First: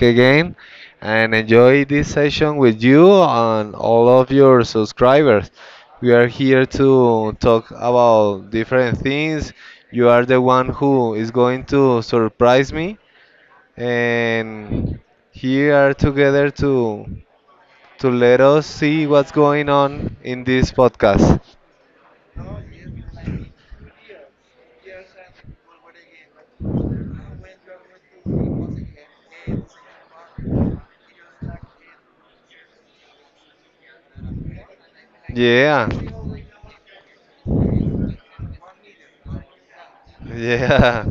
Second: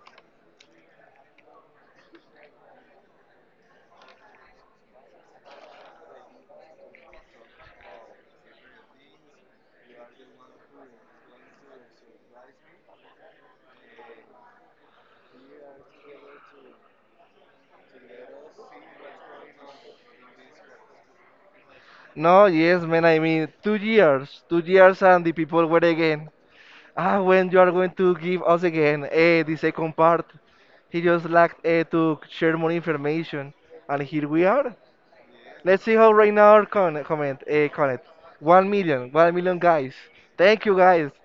again and enjoy this session with you and all of your subscribers. We are here to talk about different things. You are the one who is going to surprise me, and here are together to let us see what's going on in this podcast. No, yes, man. I mean, two years, and the people were again. Ah, when you are going to give us again the second part, he just lacked to share more information, and here we are. Let's see Yeah. how right now our comment. One million guys. Thank you guys. Yeah.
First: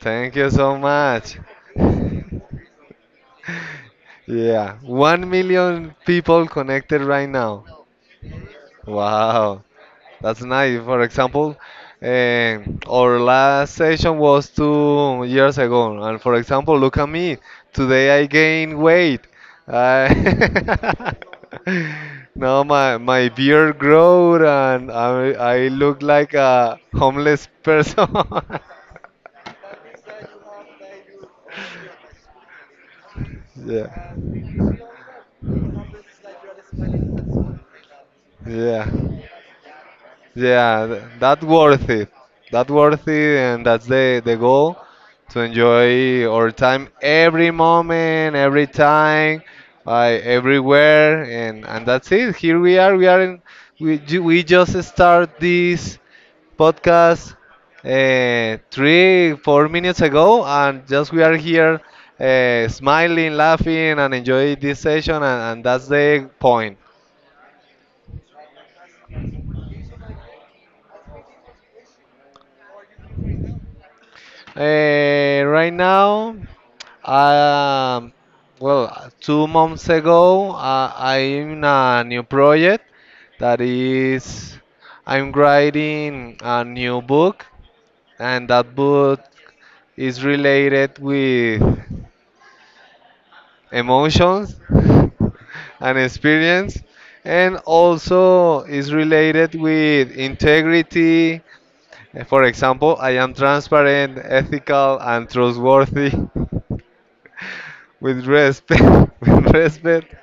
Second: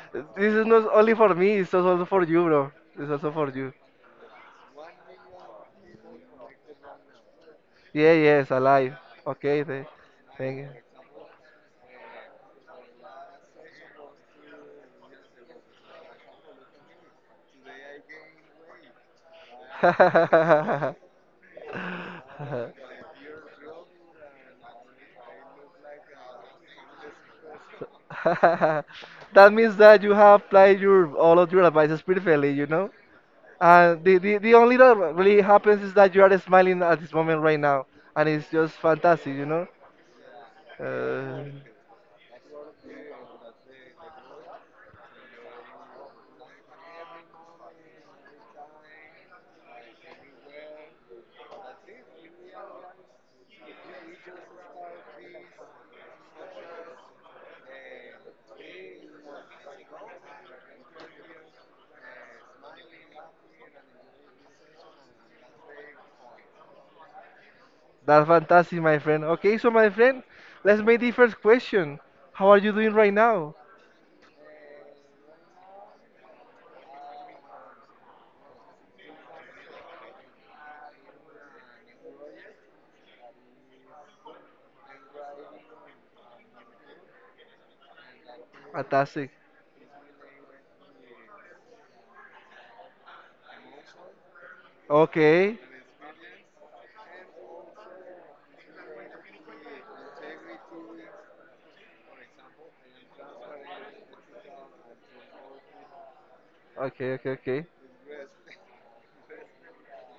Thank you This is so not only for much. me, it's also for you, bro. It's also for you. Yeah. 1 million people connected right now. Yeah, yes, alive. Wow. Okay, th That's Thank you. nice. For example, our last session was 2 years ago, and for example, look at me. Today I gained weight. I now my beard growed, and I look like a homeless person. That means that you have applied your all of your advices perfectly, you know? Uh, yeah, the, the, the only that really happens is that you are smiling at this moment right now, and it's just yeah. fantastic, you know? Yeah, that's Uh, worth it. That' worth it, and that's the goal to enjoy our time every moment, every time, like everywhere, and that's it. Here we are. We are in. We just start this podcast 3 4 minutes ago, and just we are here, smiling, laughing, and enjoy this session, and that's the point. that's fantastic, my friend. Okay, so my friend, let's make the first question. How are you doing right now? Right now, um, well, 2 months ago, I'm in a new project that is, I'm writing a new book, and that book Fantastic. is related with emotions Okay, and experience, and also is related with integrity. For example, I am transparent, ethical, and trustworthy. okay, okay, okay. With respect, with respect,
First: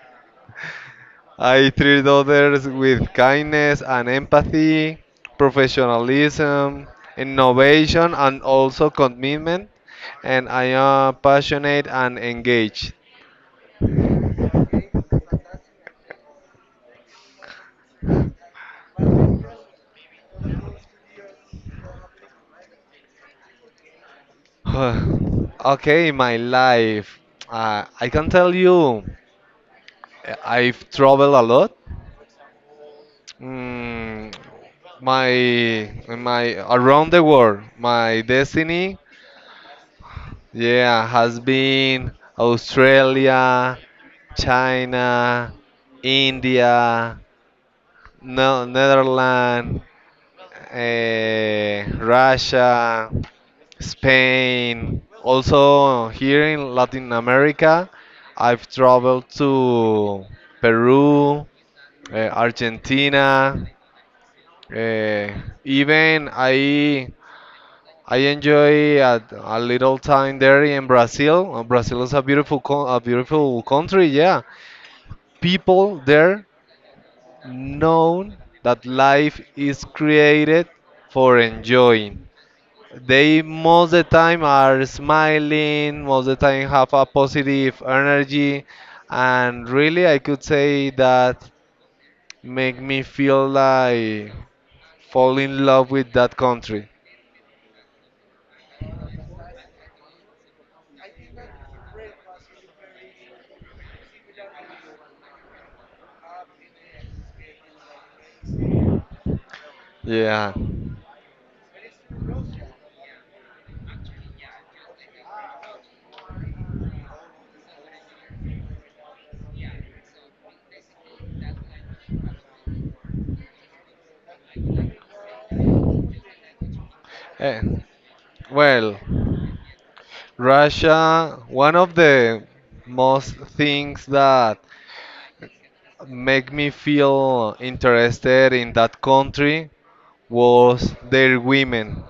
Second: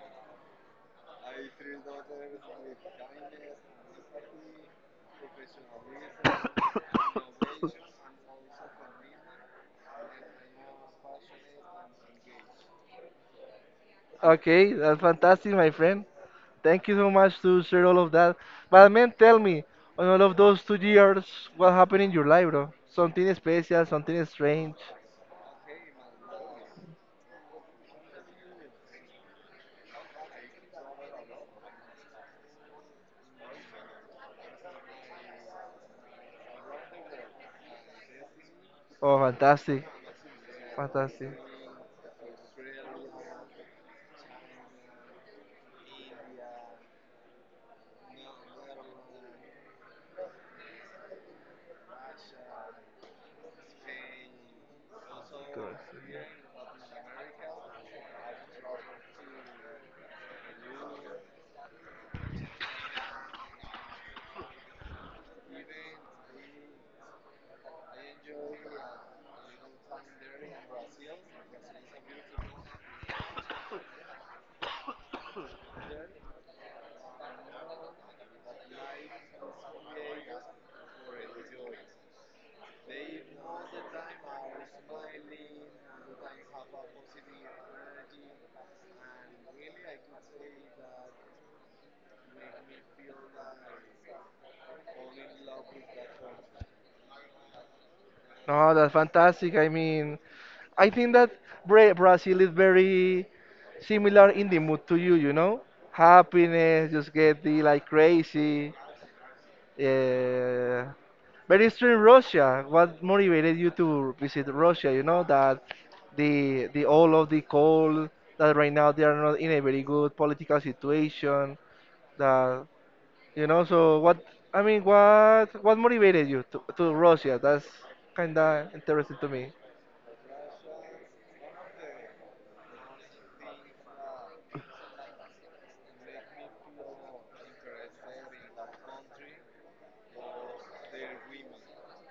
I treat others with kindness and empathy, professionalism, innovation, and also commitment. And I am passionate and engaged. Okay, that's fantastic, my friend. Thank you so much to share all of that. But man, tell me, on all of those 2 years, what happened in your life, bro? Something special, something strange. Okay, my life. I can tell you, I've traveled a lot. Mm, my my around the world. My destiny, Oh, fantastic, yeah, fantastic. has been Australia, China, India, no, Netherlands, Russia, Spain. Also here in Latin America, I've traveled to Peru, Argentina. eh, Even I enjoy a little time there in Brazil. Brazil is a a beautiful country. Yeah, people there know that life is created for enjoying. They most the time are smiling. Most the time have a positive energy, and really I could say that make me feel like fall in love with that country. No, that's fantastic. I mean, I think that Brazil is very similar in the mood to you, you know? Happiness, just get the like crazy. Yeah. Uh, but it's in Russia. What motivated you to visit Russia? You know that the all of the coal that right now they are not in a very good political situation. That you know. So what I mean, what motivated you to Russia? That's Eh, kind of well. interesting to me. Russia, one of the most things that make me feel interested in that country was their women,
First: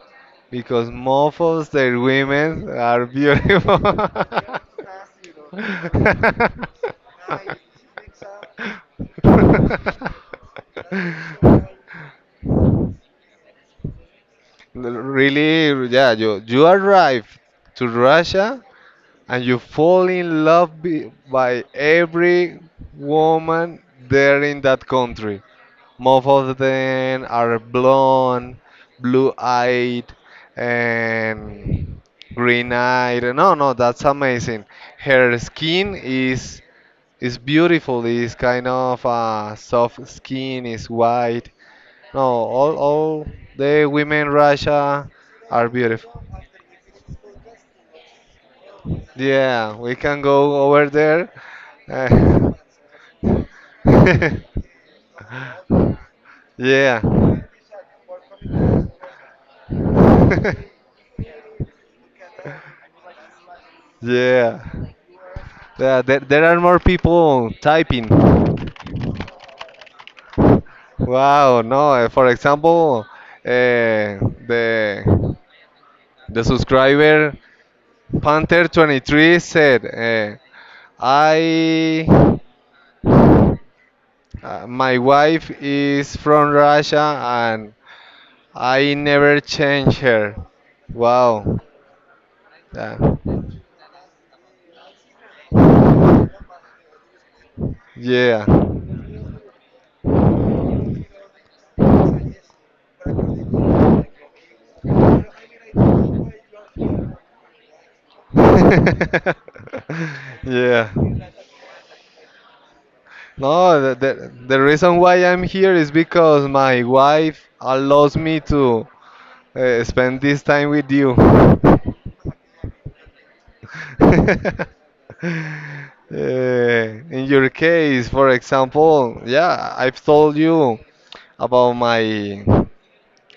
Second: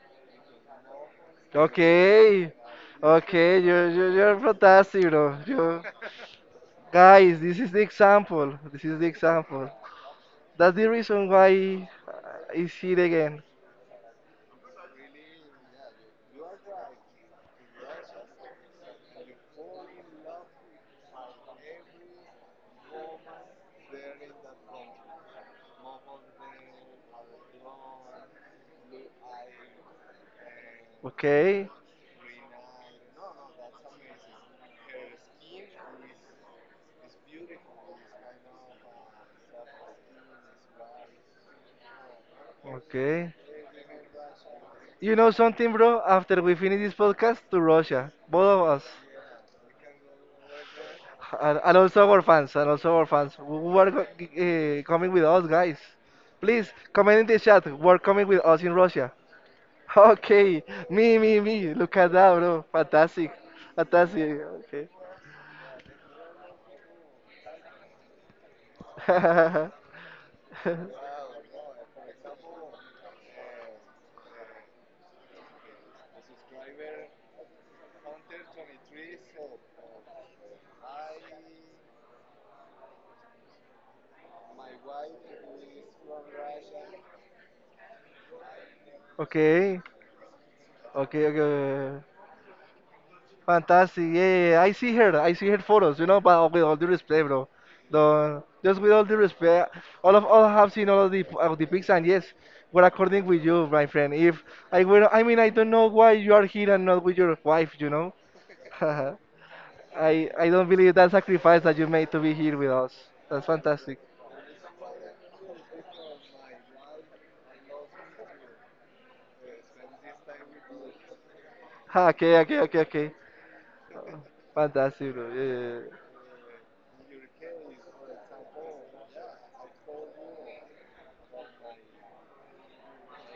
because most of their Okay, women are okay, beautiful. you're, you're you're fantastic, bro. You guys, this is the example. This is the example. That's the reason why I see it again. Really, yeah, you arrive to Russia and you fall in love by every woman there in that country. Most of them are blonde, blue-eyed, Okay, and green-eyed. No, no, that's amazing. Her skin is beautiful. It's kind of soft skin. Is white. No, all okay. the women Russia You know are something, bro? beautiful. After we finish this podcast, to Russia, both of us, Yeah, we can go over there. and also our Uh, fans, and also our fans who are yeah, coming with us, guys. Please comment in the chat. We're coming with us in Russia. Okay, me, me, me. Look at that, bro. Fantastic, fantastic. yeah. Yeah, there are more people typing. Okay. Wow, no. For example, eh, the subscriber Panther23 said, "I, my wife is from Russia and I never Okay, change her." okay, Wow. okay. Yeah. Fantastic. Yeah, yeah, yeah. I see her. I see her photos, you know, but with all due respect, bro. The, Yeah. just with all due respect, all have seen all of the pics, and yes, we're according with you, my friend. If I were, I mean, I don't know why you are here and not with your wife, you know. I don't yeah. believe that sacrifice that you made to be here with us. That's No, the, fantastic. the, the reason why I'm here is because my wife allows me to spend this time with you. Okay, okay, okay, okay. Fantastic, bro. Yeah, yeah, yeah. In your case, for example, yeah, I've told you about my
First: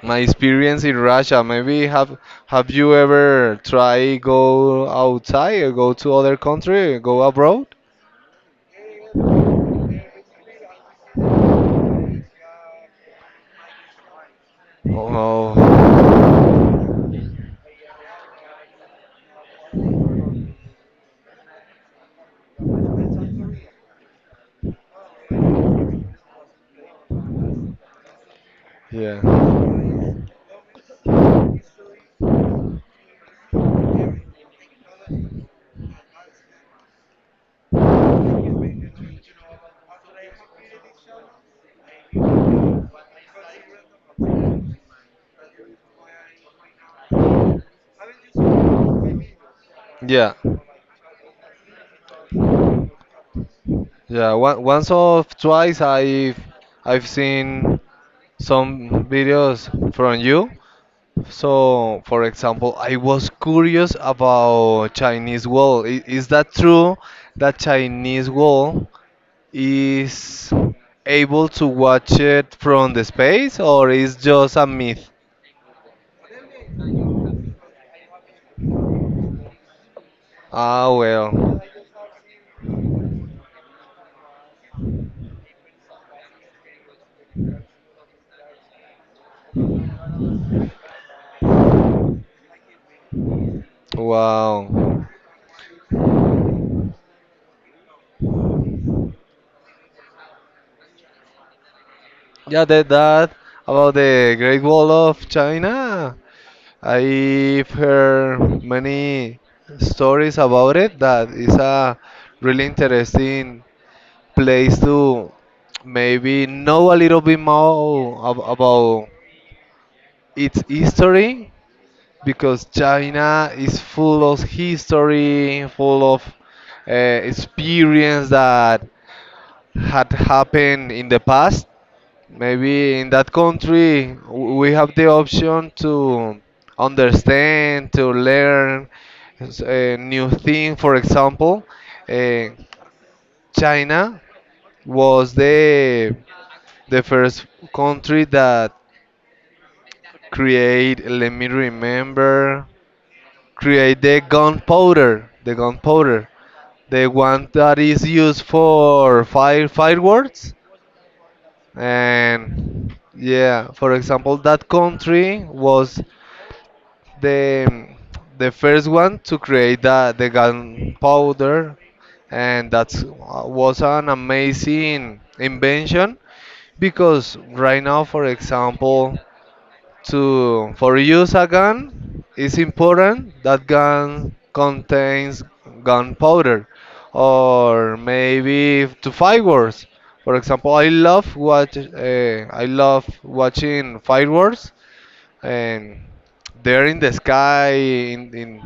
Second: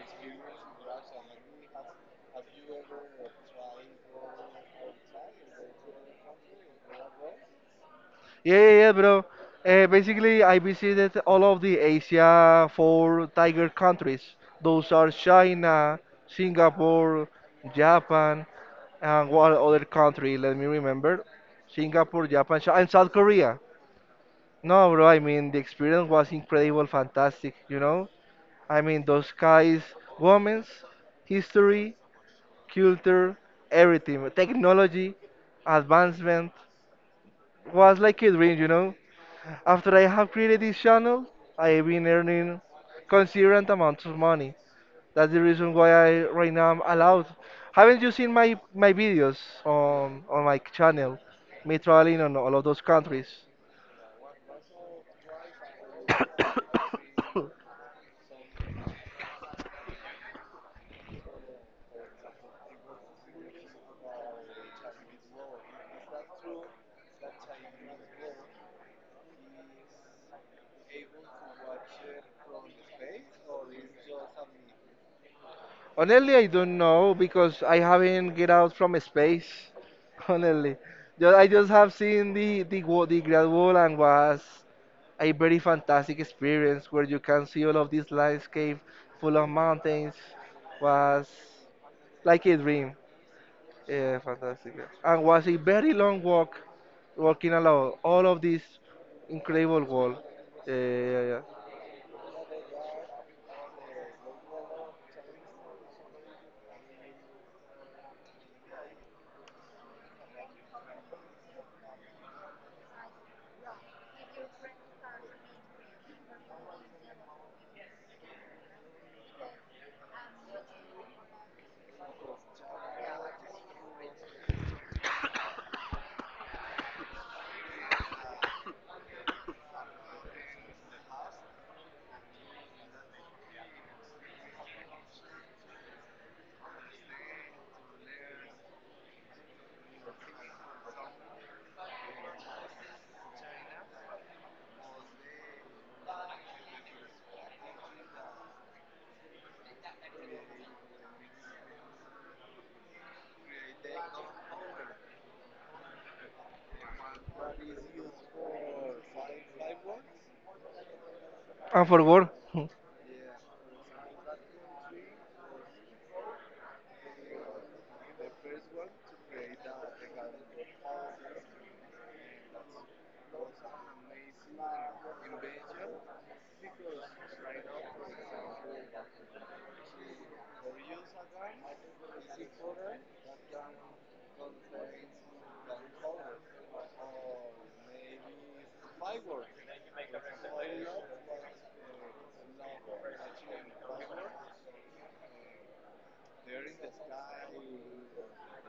my experience in Russia. Maybe have you ever try go outside or go to other country, go abroad? Yeah, yeah, yeah, bro. Basically, I visited all of the Asia four tiger countries. Those are China, Oh, Singapore, Japan, and what other country? Let me remember. Singapore, Japan, and South Korea. No, bro, I mean, the experience was incredible, fantastic, you know? I mean, those yeah. guys, women's, history, culture, everything, technology, advancement, was like a dream, you know? After I have created this channel, I have been earning considerable amounts of money. That's the reason why I right now I'm allowed. Haven't you seen my videos Yeah. on my channel? Me traveling on all of those countries. Yeah, once or twice I've seen some videos from you. So, for example, I was curious about Chinese wall. Is that true that Chinese wall is able to watch it from the space or is just a myth? Honestly, I don't know because I haven't get out from space. Honestly, Ah, I well. just have seen the the Great Wall and was a very fantastic experience where you can see all of this landscape full of mountains was like a dream. Yeah, fantastic. Yeah. Wow. And was a very long walk, walking along all of this incredible wall. Yeah, yeah, yeah. Yeah. Yeah, that about the Great Wall of China. I've heard many stories about it. That is a really interesting place to maybe know a little bit more about its history because China is full of history, full of experience that had happened in the past. Maybe in that country we have the option to understand, to learn a new thing. For example, eh, China was the first country that create. Let me remember. Create the gunpowder. The gunpowder. The one that is used for fire fireworks. And for work. And yeah, for example, that country was the the first one to create the gunpowder, and that was an amazing invention because right now, for example, to for use a gun, it's important that gun contains gunpowder or maybe to fireworks. For example, I love watching fireworks, and they're in the sky in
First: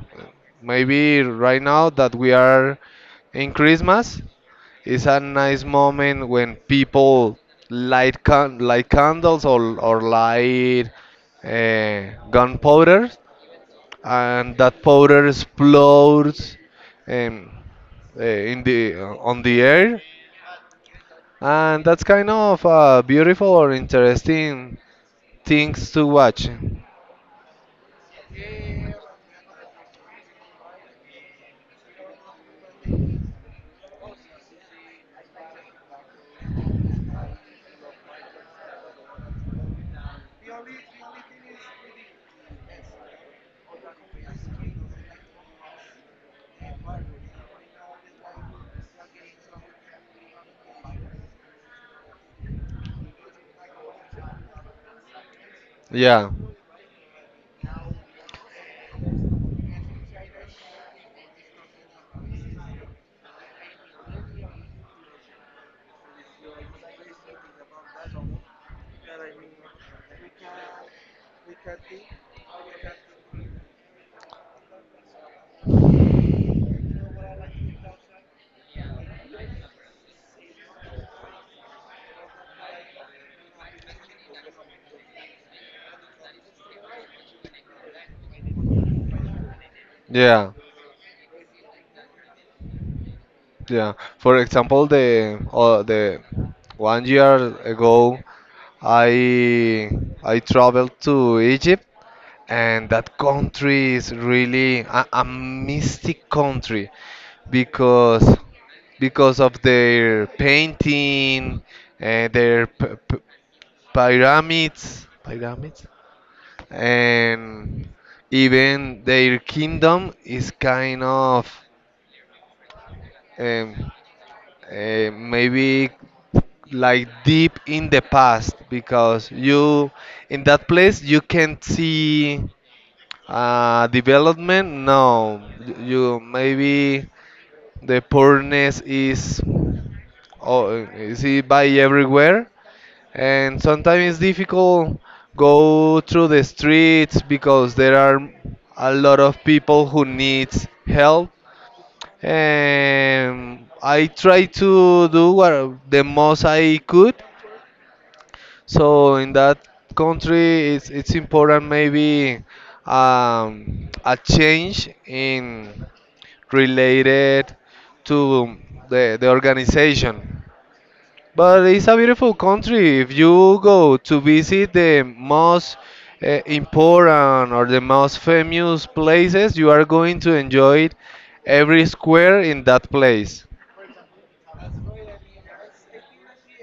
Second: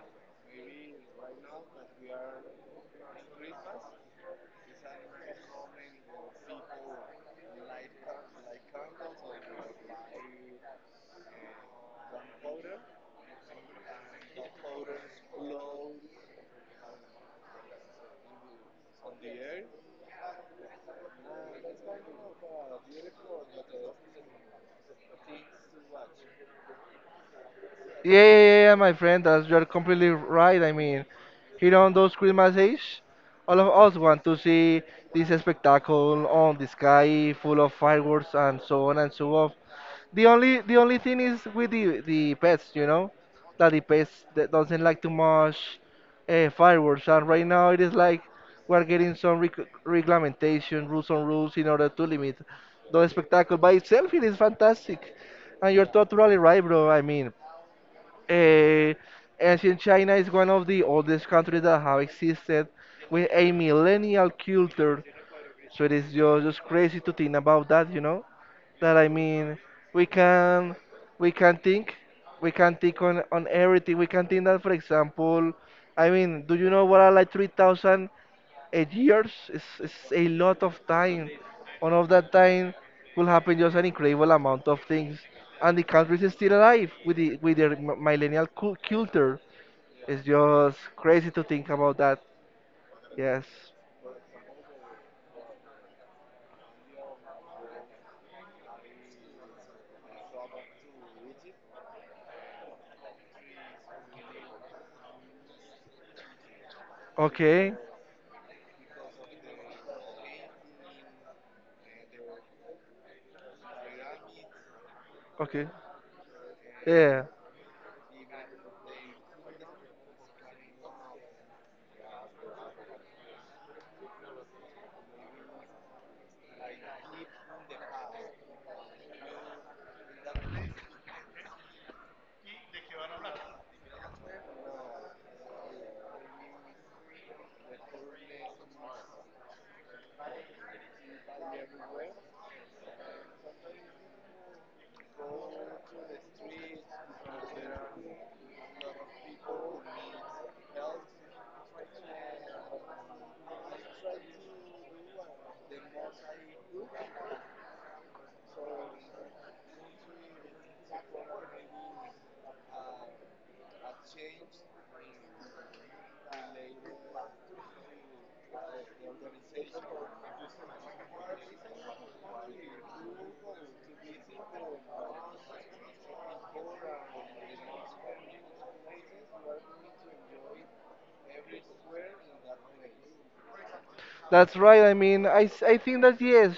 maybe right now that we are in christmas. Is a nice moment when people light candles or light uh, gunpowder, and that powder explodes um, in the on the air, and that's kind of beautiful or interesting things to watch. Yeah, yeah, yeah, yeah, my friend, that's you're completely right. I mean, here on those Christmas Eve, all of us want to see this spectacle on the sky, full of fireworks and so on and so on. The only thing is with the pets, you know, that the pets that doesn't like too much fireworks, and right now it is like we're getting some regulation rules in order to limit the spectacle. By itself, it is fantastic, and you're Yeah, totally right, bro. I mean. Uh, ancient China is one of the oldest countries that have existed with a millennial culture. So it is just crazy to think about that, you know? That I mean, we can we can think we can think on everything. We can think that, for example, I mean, do you know what are like 3,000 8 years is a lot of time. All of that time will happen just an incredible amount of things, and the country is still alive with their millennial culture. It's yeah. just crazy to think about that. Yes. Yeah. For example, the one year ago, I I traveled to Egypt, and that country is really a mystic country Okay. because of their painting, their Okay. pyramids, Yeah. and even their kingdom is kind of um, maybe like deep in the past because you in that place you can't see development. No, you maybe the poorness is, oh, is it by everywhere, and sometimes it's difficult go through the streets because there are a lot of people who needs help. I tried to do what the most I could. So in that country, it's important maybe a change in related to the organization. But it's a beautiful country. If you go to visit the most important or the most famous places, you are going to enjoy every square in that place. That's right. I mean, I think that yes,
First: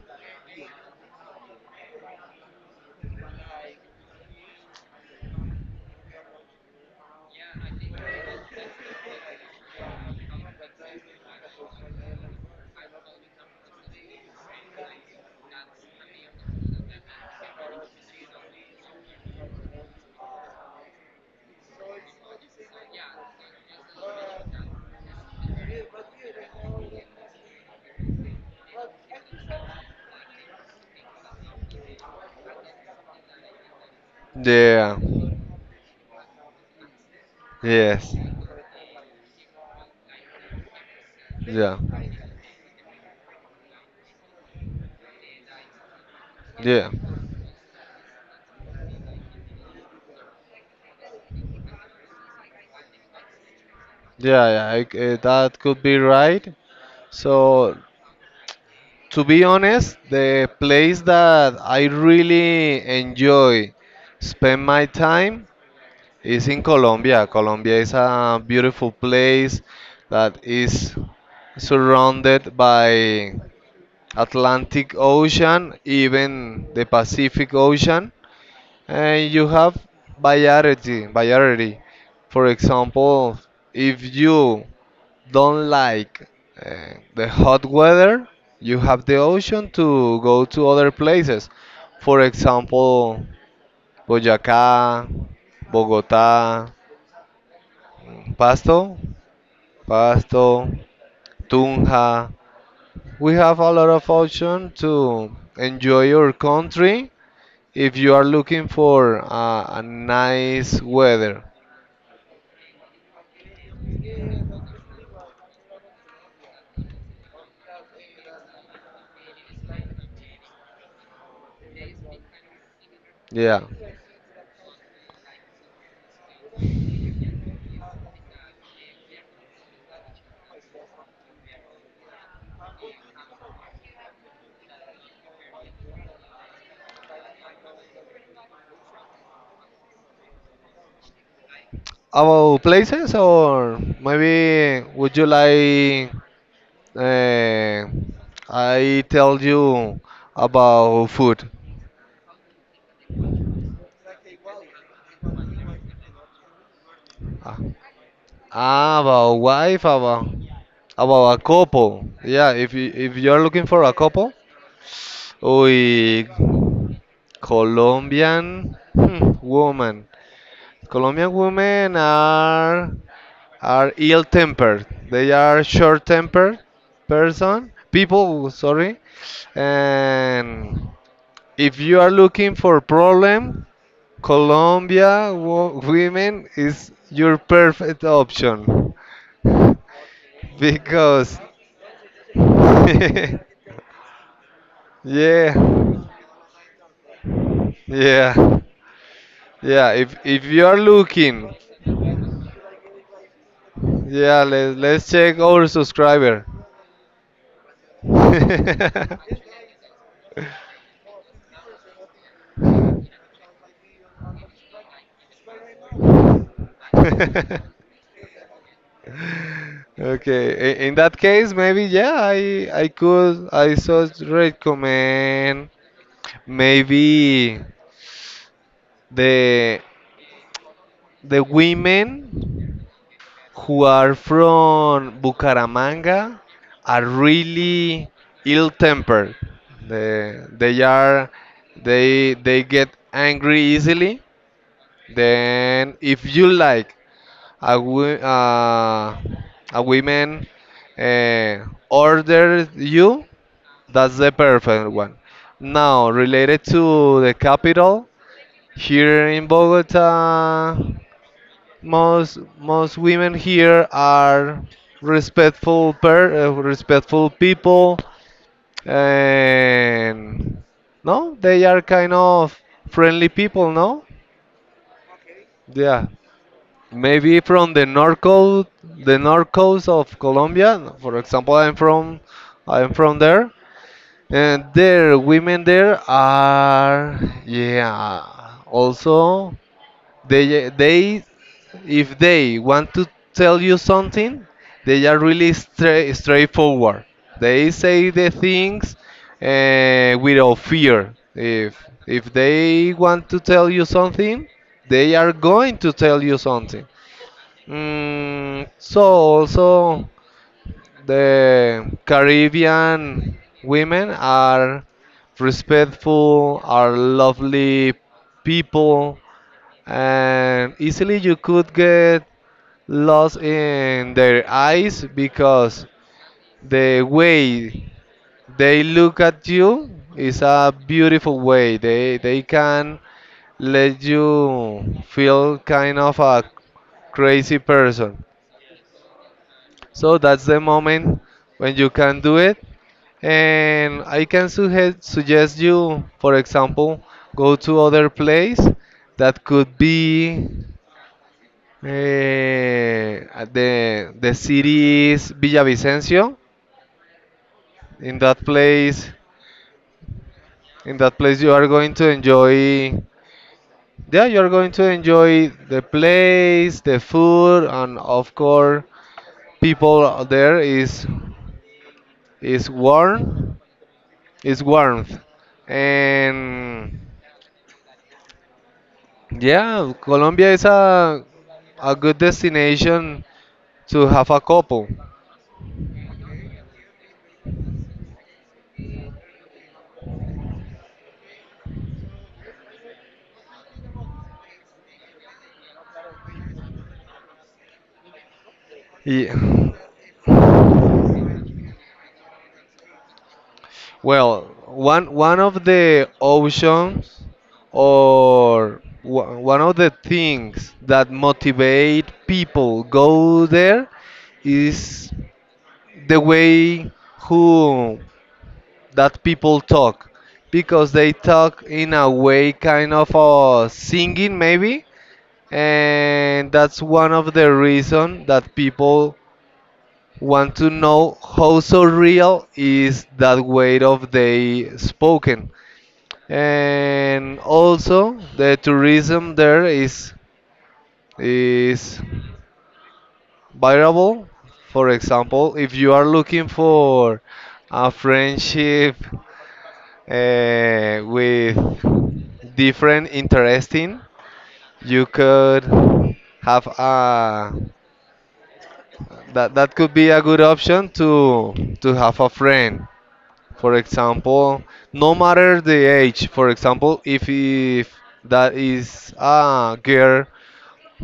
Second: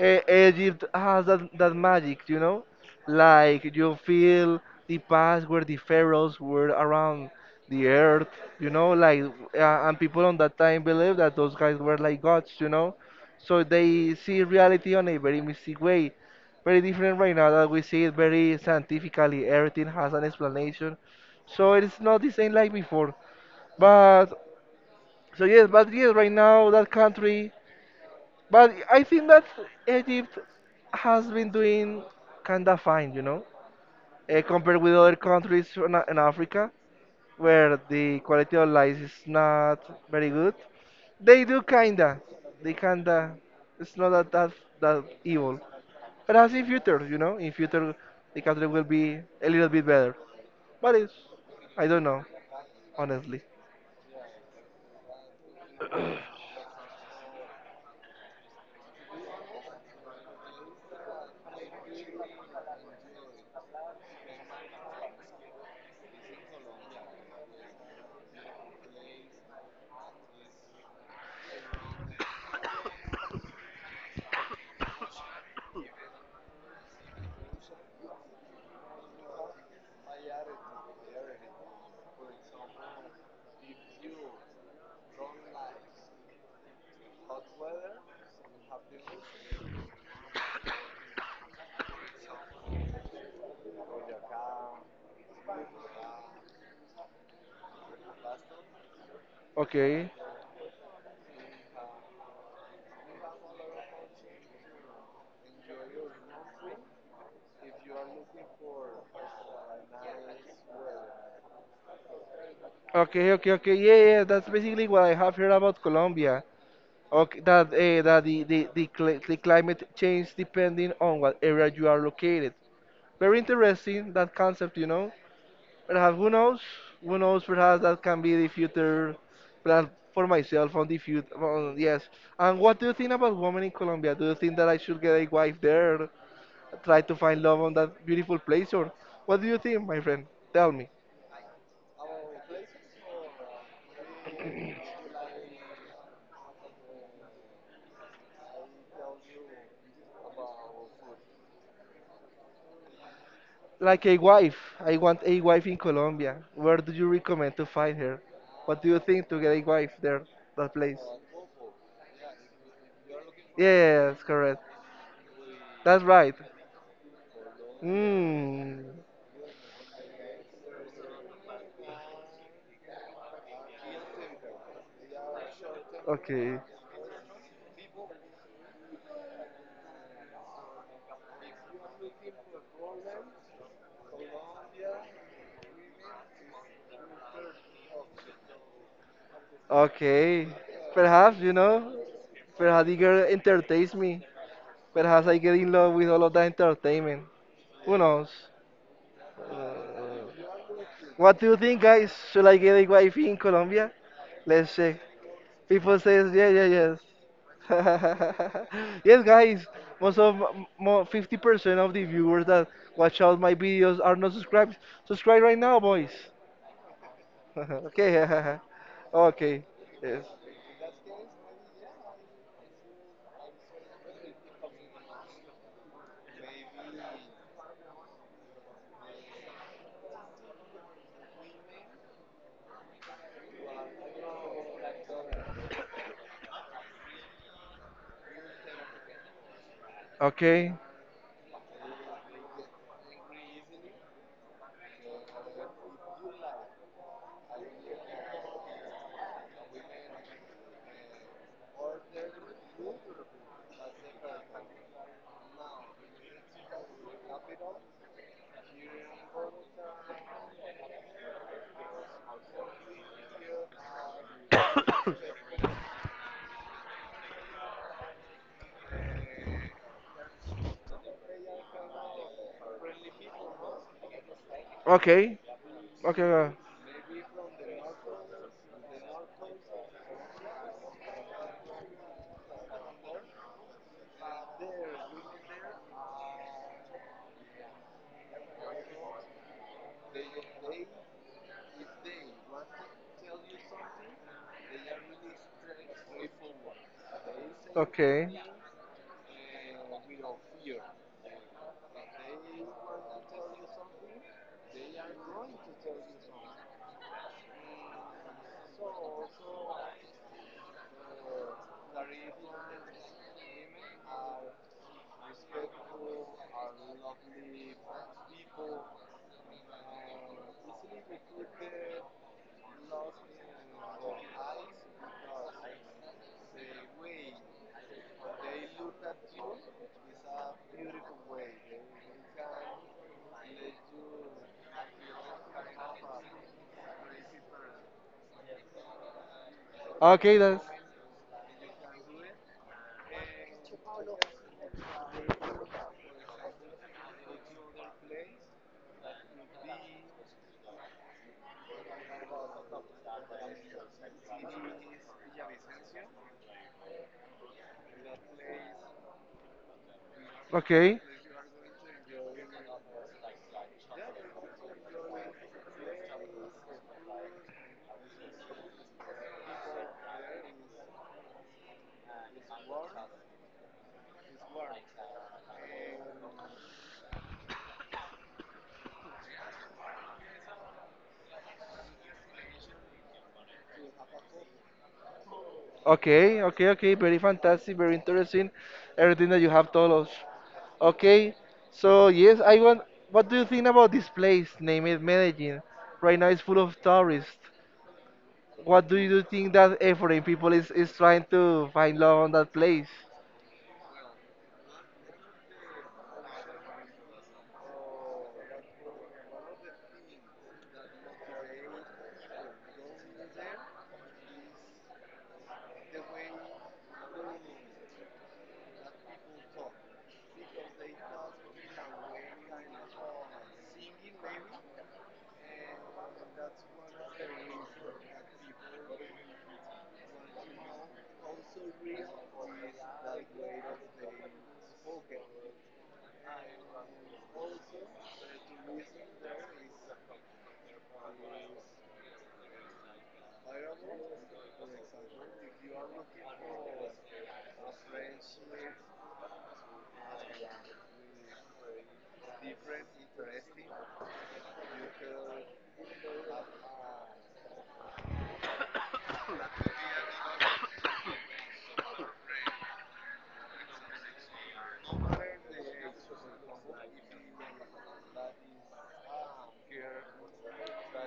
Egypt has that, that magic, you know? Like you feel the past where the pharaohs were around the earth, you know? Like, and people on that time believed that those guys were like gods, you know? So they see reality on a very mystic way. Very different right now that we see it very scientifically. Everything has an explanation. So it's not the same like before. But, so yes, but yes, right now that country. But I think that Egypt has been doing kind of fine, you know, compared with other Yeah. countries A- in Africa where the Yes. quality of life is not very good. They do Yeah. kinda, they kinda. It's not that that evil. Perhaps in future, Yeah. Yeah. you know, in future the country will be a little bit better. But it's, I don't know, honestly. Yeah. That could be right. So, to be honest, the place that I really enjoy spend my time is in Colombia. Colombia is a beautiful place that is surrounded by Atlantic Ocean, even the Pacific Ocean. And you have variety, variety. For example, if you don't like the hot weather, you have the option to go to other places. For example, Boyacá, Bogotá, Pasto, Okay. Pasto, Tunja. We have a lot of option to enjoy your country if you are looking for a nice weather. Okay, okay, okay. Yeah, yeah, yeah. That's basically what I have heard about Colombia. Okay, that that the cli- the climate change depending on what area you are located. Very interesting that Yeah. concept, you know. Perhaps who knows? Who knows? Perhaps that can be the future plan for myself on the future. On, yes. And what do you think about women in Colombia? Do you think that I should get a wife there, try to find love on that beautiful place, or what do you think, my friend? Tell me. About places, or maybe would you like uh, I tell you about food? Like a wife. I want a wife in Colombia. Where do you recommend to find her? Ah, What do you think to get a wife ah, there, about that wife, place? About a couple. Yeah, if Yes, you're correct. looking for a couple, That's right. we Mm. Colombian woman. Colombian women are ill-tempered. They are Okay. short-tempered person people. Sorry, and if you are looking for problem, Colombia women is your perfect option Okay. Perhaps, you know, because perhaps the girl entertains yeah, me. Perhaps I get in love with all of that entertainment. Who knows? yeah, Uh, yeah. If what you do are you think, guys? looking, Should I get a wife in Colombia? Let's check. yeah, let's People check says, yeah, our yeah, subscriber. yes. Yes, guys, most of more 50% of the viewers that watch out my videos are not subscribed. Subscribe right now, boys. Okay, okay, yes, Okay, in that case, maybe yeah, I should recommend maybe the the women who are from Bucaramanga are really ill-tempered. okay, They they are they get angry easily. Then if you like a wo- uh, a woman uh, order you. That's the perfect one. Now, related to the capital, here in Bogota, most women here are respectful people, and no, they are kind of friendly people, no? okay, Yeah. okay. Uh, Maybe from the north coast of Colombia. For example, I'm from there. And there, women there are, yeah. Also, they if they want to tell you something, they are really straightforward. They say okay. the things without fear. If they want to tell you something, they are going to tell you something. Mm, so also the Caribbean women are respectful, are lovely people, and easily you could get lost in their eyes because the way they look at you is a beautiful way. They can let you feel kind of a crazy person. So Okay, that's the that's moment when you can do it. And I can suggest you, for example, go to other place that could be at the city is Villavicencio. In that place, in okay. that place you are going to enjoy. Yeah, you are going to enjoy the place, the food, and of course, people there is warm. It's warmth. And yeah, Colombia is a good destination to have a couple. Okay, okay, okay. Very fantastic, very interesting. Everything that you have told us. Okay, so yes, I want. What do you think about this place named Medellin? Right now, it's full of tourists. What do you Yeah. think that Ephraim people is trying to find love on that place? Well, one one of the oceans one of the things that motivate people go there is the way who that people talk because they talk in a way kind of singing maybe, and that's one of the reasons that people want to know how so real is that way of they spoken. And also the tourism there is variable. For example, if you are looking for a friendship with different interesting you could have a. That that could be a good option to have a friend. For example, no matter the age. For example, if that is a girl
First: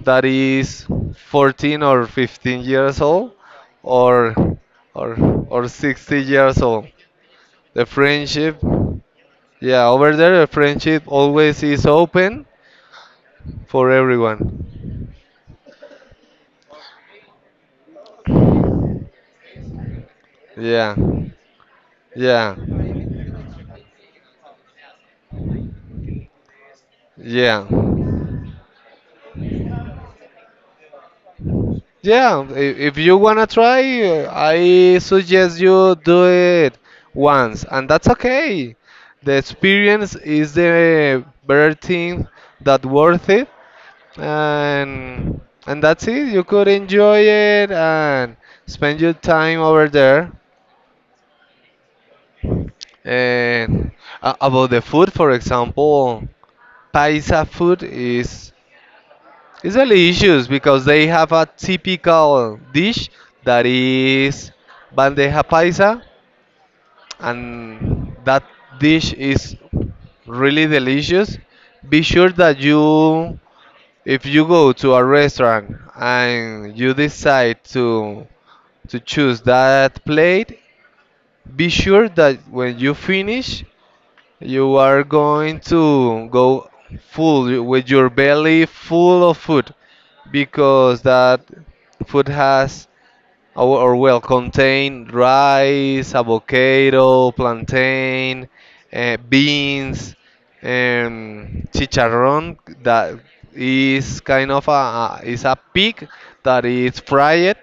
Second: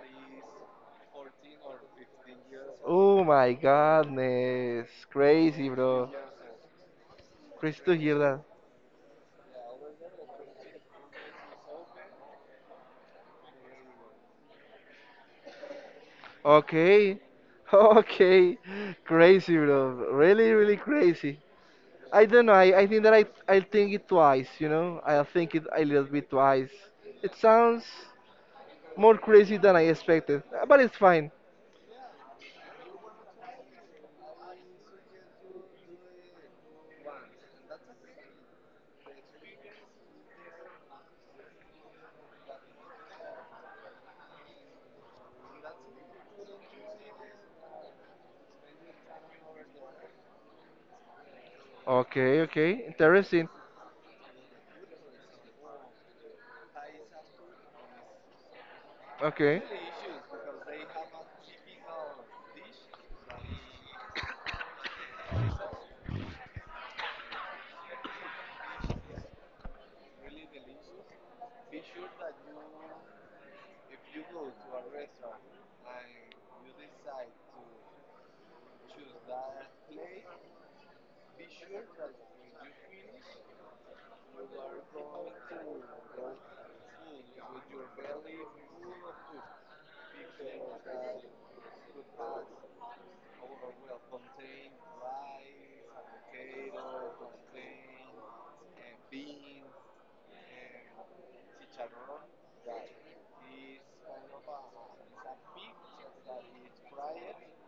that is 14 or 15 years Oh old, my or goodness, or crazy, bro. 60 years old, Crazy the to hear that. friendship, yeah, over there the friendship always is open for everyone. Okay. Okay. Crazy, bro. Really, really Yeah, crazy. I don't know. yeah, I think that I'll think it twice, you know? I'll think it a little bit twice. It yeah. sounds more crazy than I expected, but it's fine. Yeah, if you wanna try, I suggest you do it once, and that's okay. The experience is the better thing that worth it, and and that's it. You could enjoy it and spend your time over there. Okay, okay. Interesting. And about the food, for example, paisa food is Okay. it's delicious because they have a typical dish that is bandeja paisa, and that dish is really delicious. Be sure that you, if you go to a restaurant and you decide to choose that plate, be sure that when you finish, you are going to go full with your belly full of food because that food has or well contain rice, avocado, plantain, beans, chicharrón that is kind of is a pig that is fried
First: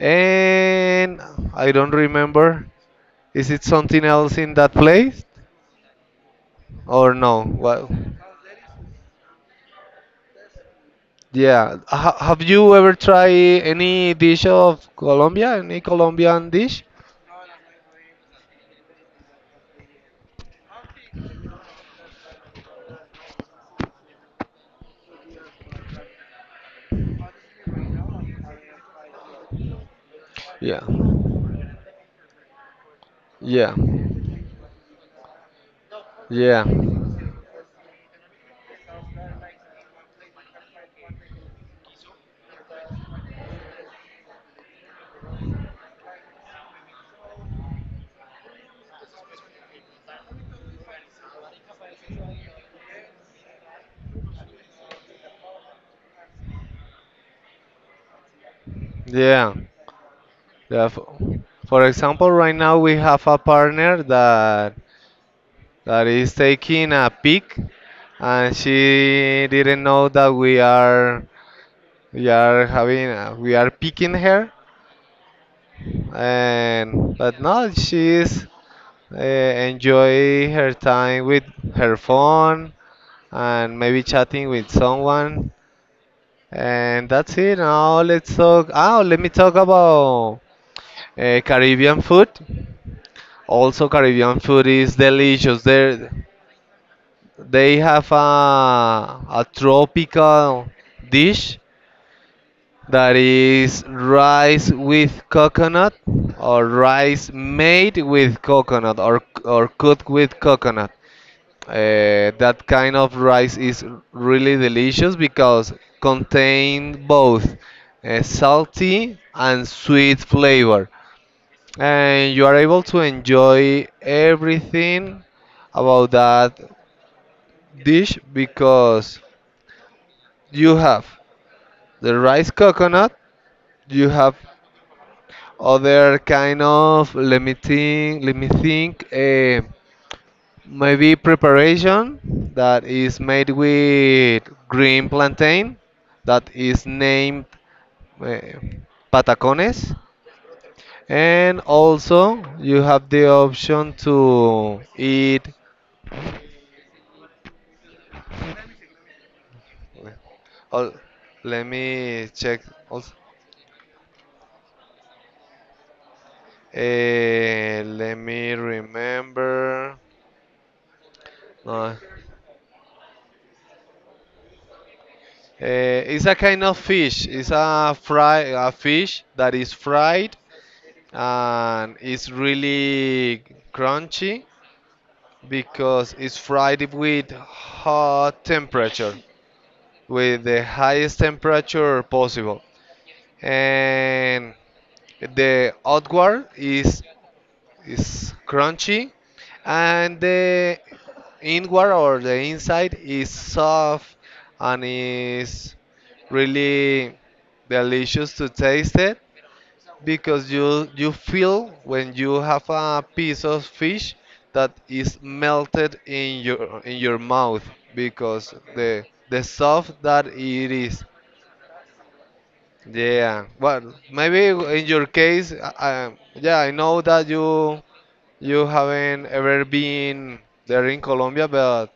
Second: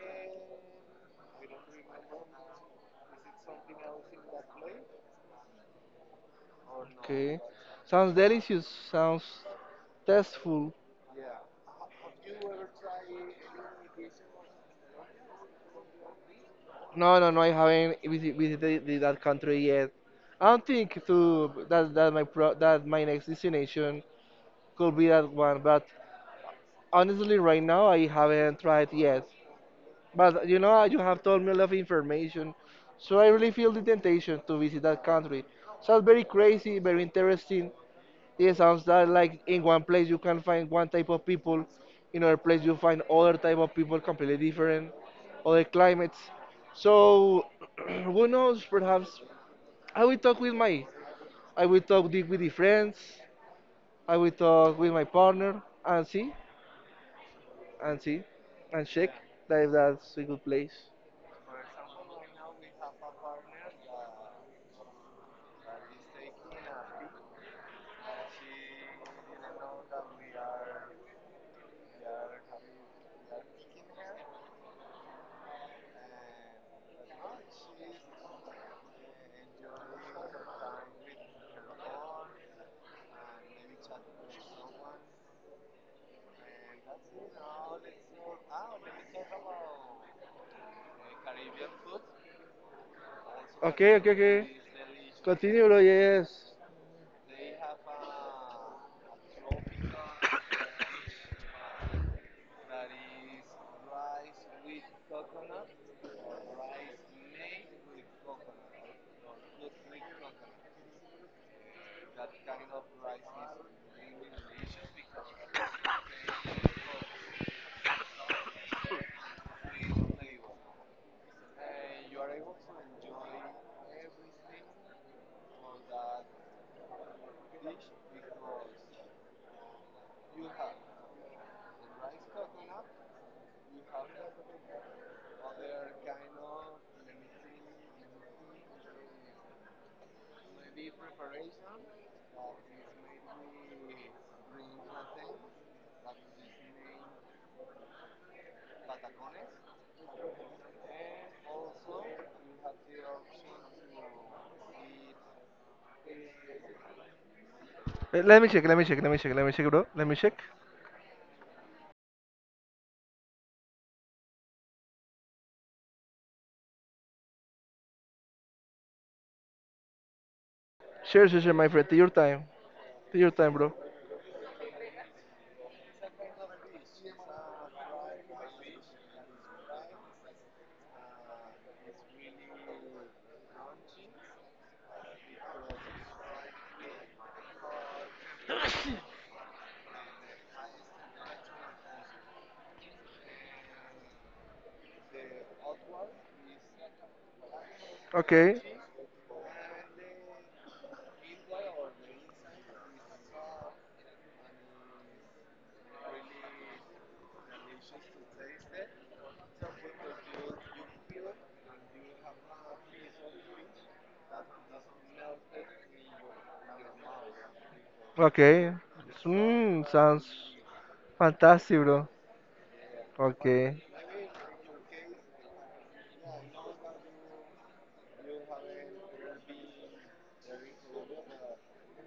and I don't remember is it something else in that place or Okay. no? What? Sounds delicious. Sounds tasteful. Yeah. Ha Have you ever tried any dish of Colombia? Any Colombian dish? No, no, no. I haven't visited that country yet. I don't think to that that my that my next destination could be that one. But honestly, right now I haven't tried yet. But you know, Yeah. you have told me a lot of information, so I really feel the Yeah. temptation to visit that country. Sounds very Yeah. crazy, very interesting. It sounds that like in one place you can find one type of people, in other place you find other type of people completely different, other climates. So who knows? Perhaps I will talk with my, I will talk with the friends, I will talk with my partner and see. and see and check Yeah. that if that's a good place. Yeah. For example, right now we have a partner that is taking a pig, and she didn't know that we are having we are picking her, and but now she is enjoy her time with her phone and maybe chatting with someone. And that's it. Now let's talk. Oh, let me talk about Caribbean food. Okay, okay, okay. Also, Caribbean food Continue, bro. is Yeah, delicious. yes. There, they have a tropical dish that is rice with coconut or rice made with coconut or cooked with coconut. That kind of rice is really delicious because contain both salty and sweet flavor, and you are able to enjoy everything about that dish because you have the rice coconut, you have other kind of let me think, let me think. Maybe preparation that is made with green plantain that is named uh, patacones. And also you have the option to eat. Wait, let me check. Let me check. Let me check. Let me check, bro. Let me check. Oh, let me check. Also. Let me remember. Sure, sure, sure, my friend. Take your No. time. Take your time, bro. It's a kind of fish. It's a fry a fish that is fried and it's really crunchy because it's fried with hot temperature, with the highest temperature possible, and the outward Okay. is crunchy, and the inward or the inside is soft and is really delicious to taste it because you feel when you have a piece of fish that is melted in your mouth Okay. because the Mm, soft sounds that it is. fantastic, bro. Yeah, Okay. well, maybe in your case, yeah, I know that you haven't ever been there in Colombia but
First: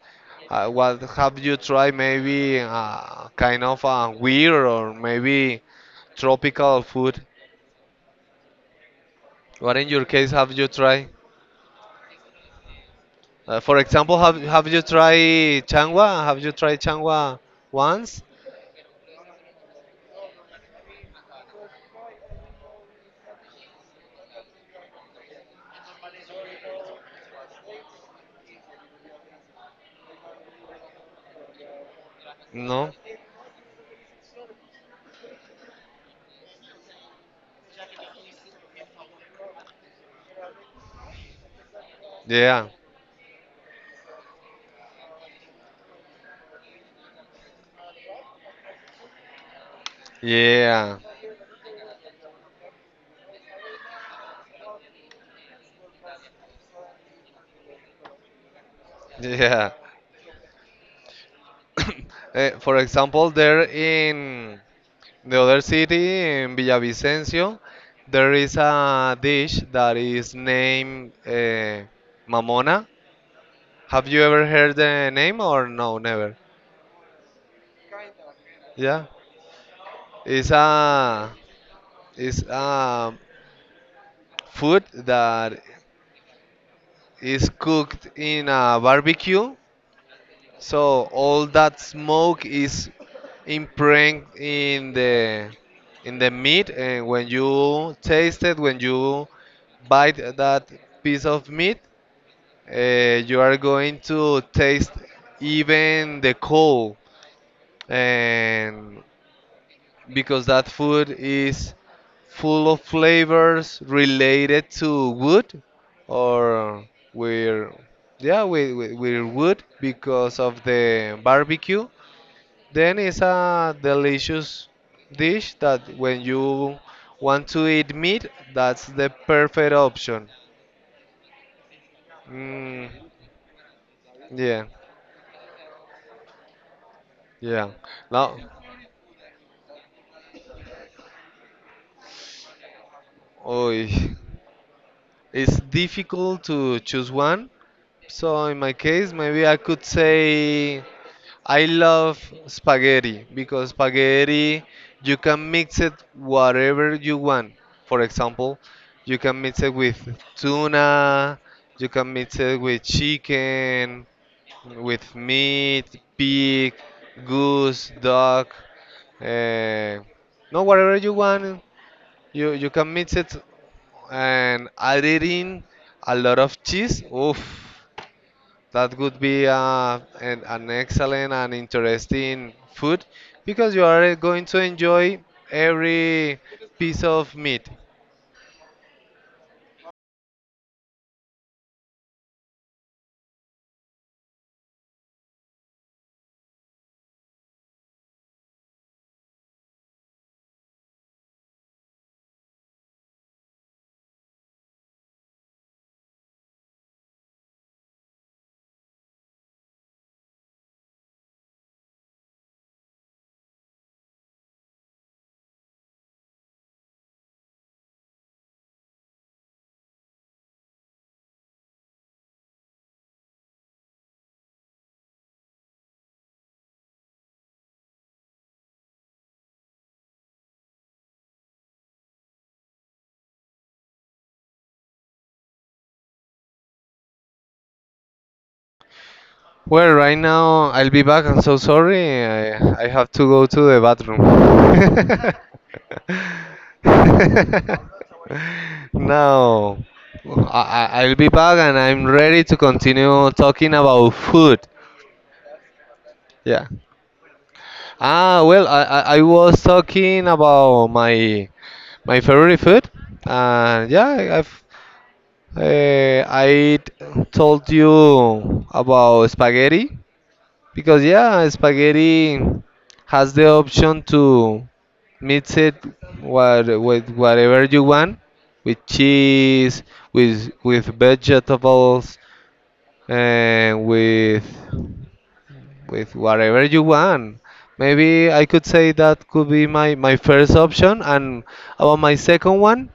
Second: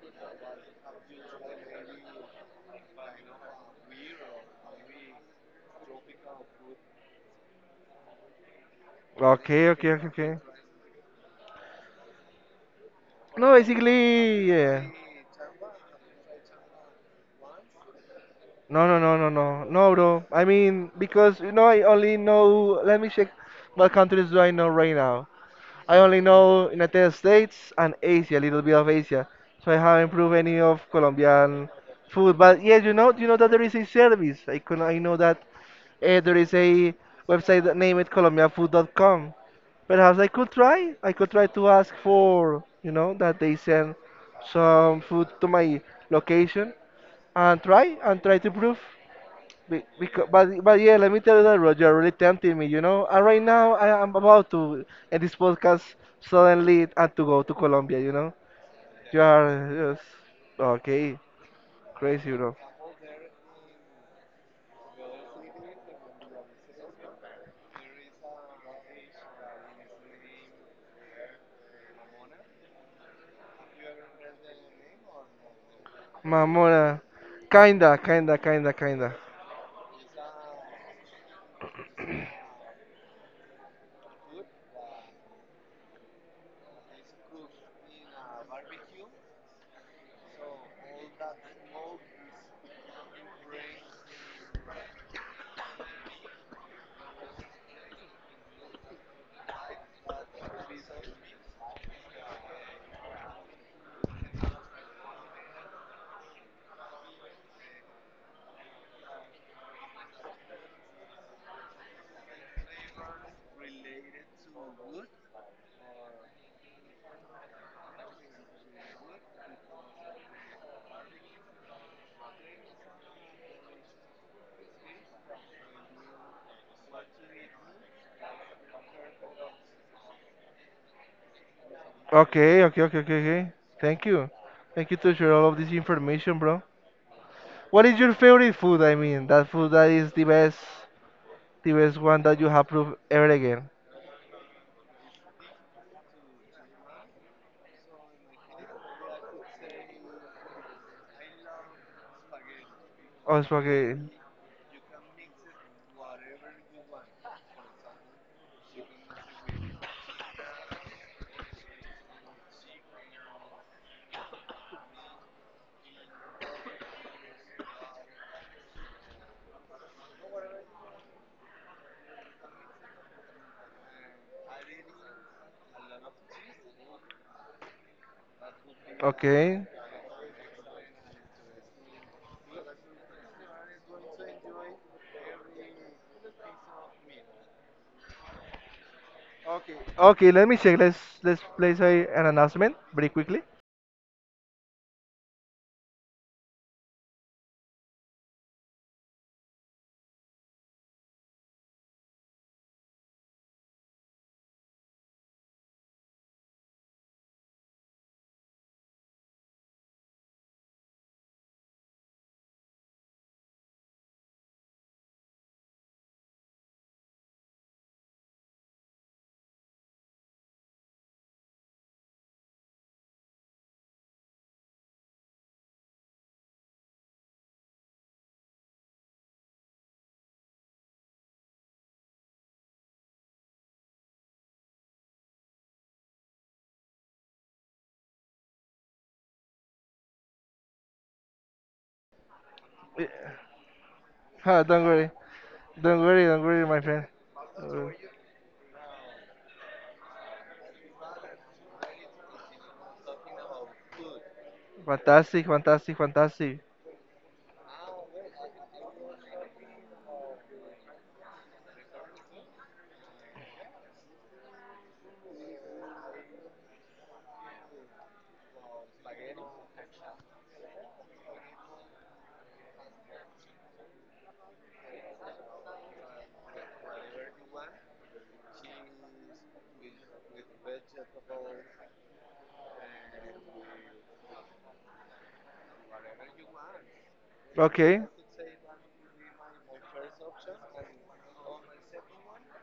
what have you tried, maybe kind of a weird or maybe tropical food, Okay, what in okay, your okay, case okay. have you tried? No, For example, basically, have you yeah. tried changua? Have you tried changua once? No, no, no, no, no, no, bro. I mean, because I only know. Let me check. What countries do I know right now? I only know United States and Asia, a little bit of Asia. So I haven't proved any of Colombian food. But No. yes, you know that there is a service. I know that there is a website that named it colombianfood.com. Perhaps I could try. I could try to ask Yeah. for, that they send some food to my location and try to prove. But Yeah. yeah, let me tell you that Roger you're really tempting me. And right now, I am about to end this podcast suddenly and to go to Colombia, you know. You are Yeah. just okay, crazy, bro. For example, there in the other city in Villavicencio, there is a dish that is named mamona. Have you ever heard the name or no? Never. Mamona, kinda, kinda, kinda, Yeah. kinda. It's a it's a food that is cooked in a barbecue, so all that smoke is impregnated in the meat, and when you taste it, when you bite that piece of meat, uh, you are going to taste even the coal, and because that food is full of flavors related to wood or we're yeah we're wood because of the barbecue, then it's a delicious dish that when you want to eat meat, that's the perfect option. Mm, Okay, okay, okay, okay, okay. Thank you, yeah, thank you to share all of this information, bro. yeah. What is Now, your favorite food? I mean, that food that is the best one that you have proved ever oy, again. it's difficult to choose one. So in my case, maybe I could say I love spaghetti because Oh, spaghetti. spaghetti you can mix it whatever you want. For example, you can mix it with tuna, you can mix it with chicken, with meat, pig, goose, dog, uh, no whatever you want. You can mix it and add it in a lot of cheese. Oof. That would Okay. be Okay. An excellent and interesting food because you are going to enjoy every piece of meat. Okay, let me check. Let's place an announcement very quickly. Well, right now I'll be back. I'm so sorry. I have to go to Yeah. the bathroom. Ah, don't worry, don't worry, don't worry, my friend. Do No, I'll be back and I'm ready to continue talking about food. Fantastic, fantastic, Yeah. fantastic. Ah, well, I was talking about my my favorite food? Yeah, I've I told you about spaghetti because yeah, spaghetti has the option to mix it what, with whatever you want, with cheese, with vegetables, and with whatever you want. Maybe Okay. I could say that could be my, my first option, and about my second one,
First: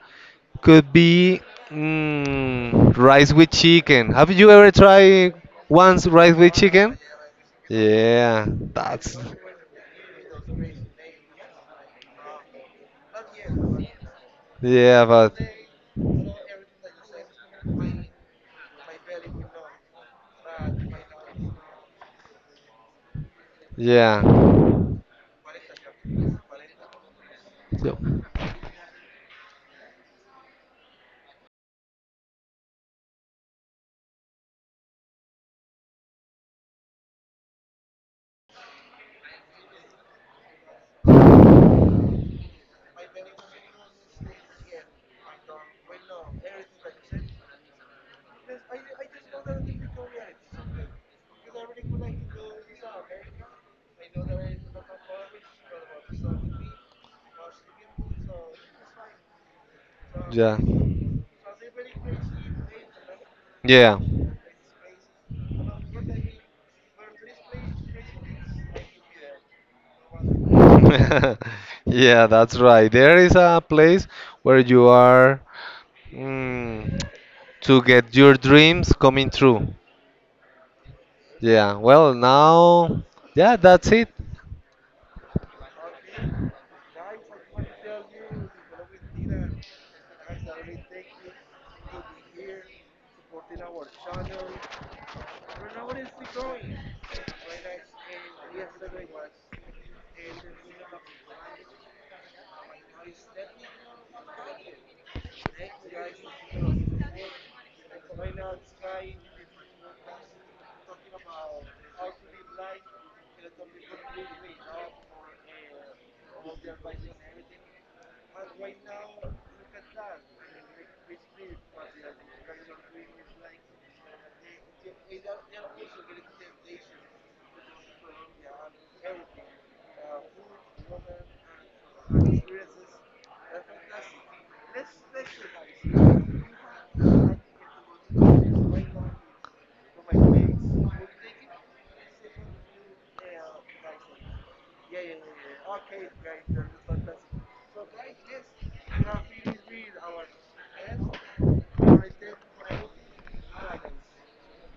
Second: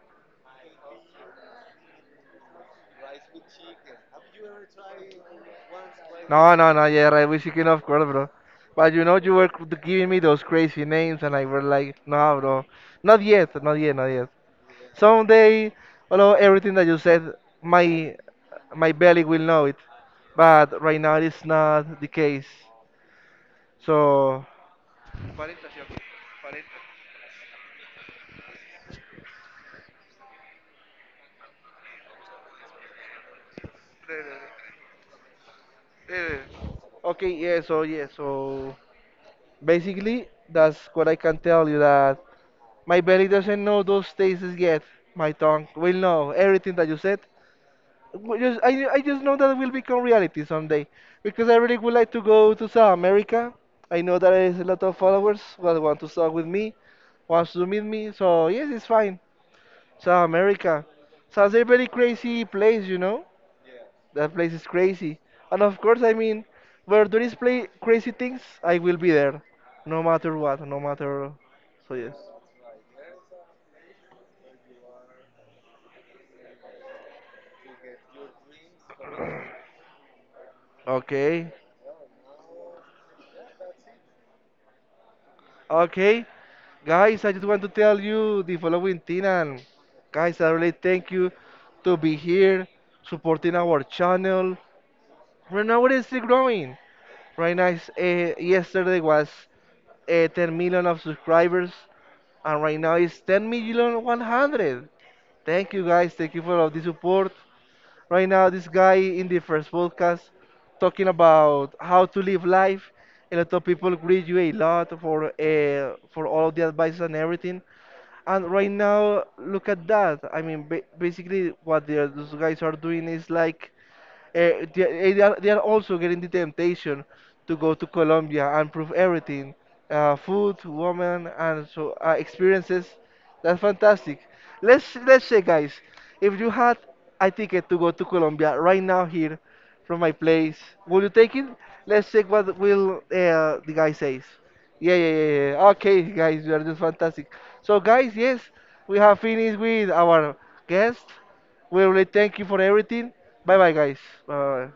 could be mm, rice with chicken. Have you ever tried once rice with No, no, no. chicken? Yeah, right. We chicken, of course, bro. Yeah, But you that's know, you were c- giving me those crazy names, and I were like, no, bro, not yet, not yet, not yet. yeah, but Someday, although everything that you said, my my belly will know it, but right now it is not the case. yeah, So, so, okay, yeah, so yeah, so basically that's what I can tell you that my belly doesn't know those tastes yet. My tongue will know everything that you said. I just know that it will become reality someday because I really would like to go to South America. I know that there is a lot of followers that want to talk with me, wants to meet me. So yes, it's fine. South yeah. America. South a very crazy place, you know? Yeah. That place is crazy. And of course, I mean, where there is play crazy things, I will be there. No matter what, no matter. So, yes. Yeah, that's right. There is a place where you are mm, to get your dreams coming true. Okay. Yeah, well, now, yeah, that's it. Okay. Guys, I just want to tell you the following thing. And guys, I really thank you to be here, supporting our channel. Right now, it is still growing. Right now, yesterday was 10 million of subscribers. And right now it's 10 million 100. Thank you, guys. Thank you for all the support. Right now, this guy in the first podcast talking about how to live life, a lot of people greet you a lot for all of the advice and everything. And right now look at that. I mean, basically what those guys are doing is like they are also getting the temptation to go to Colombia and prove everything, food, women, and so experiences. That's fantastic. Let's say, guys, if you had a ticket to go to Colombia right now here from my place, will you take it? Let's check what will the guy says. Yeah, yeah, yeah, yeah, yeah. Okay, guys, you are just fantastic. So, guys, yes, we have finished with our guest. We really thank you for everything. Bye bye, guys. Bye bye.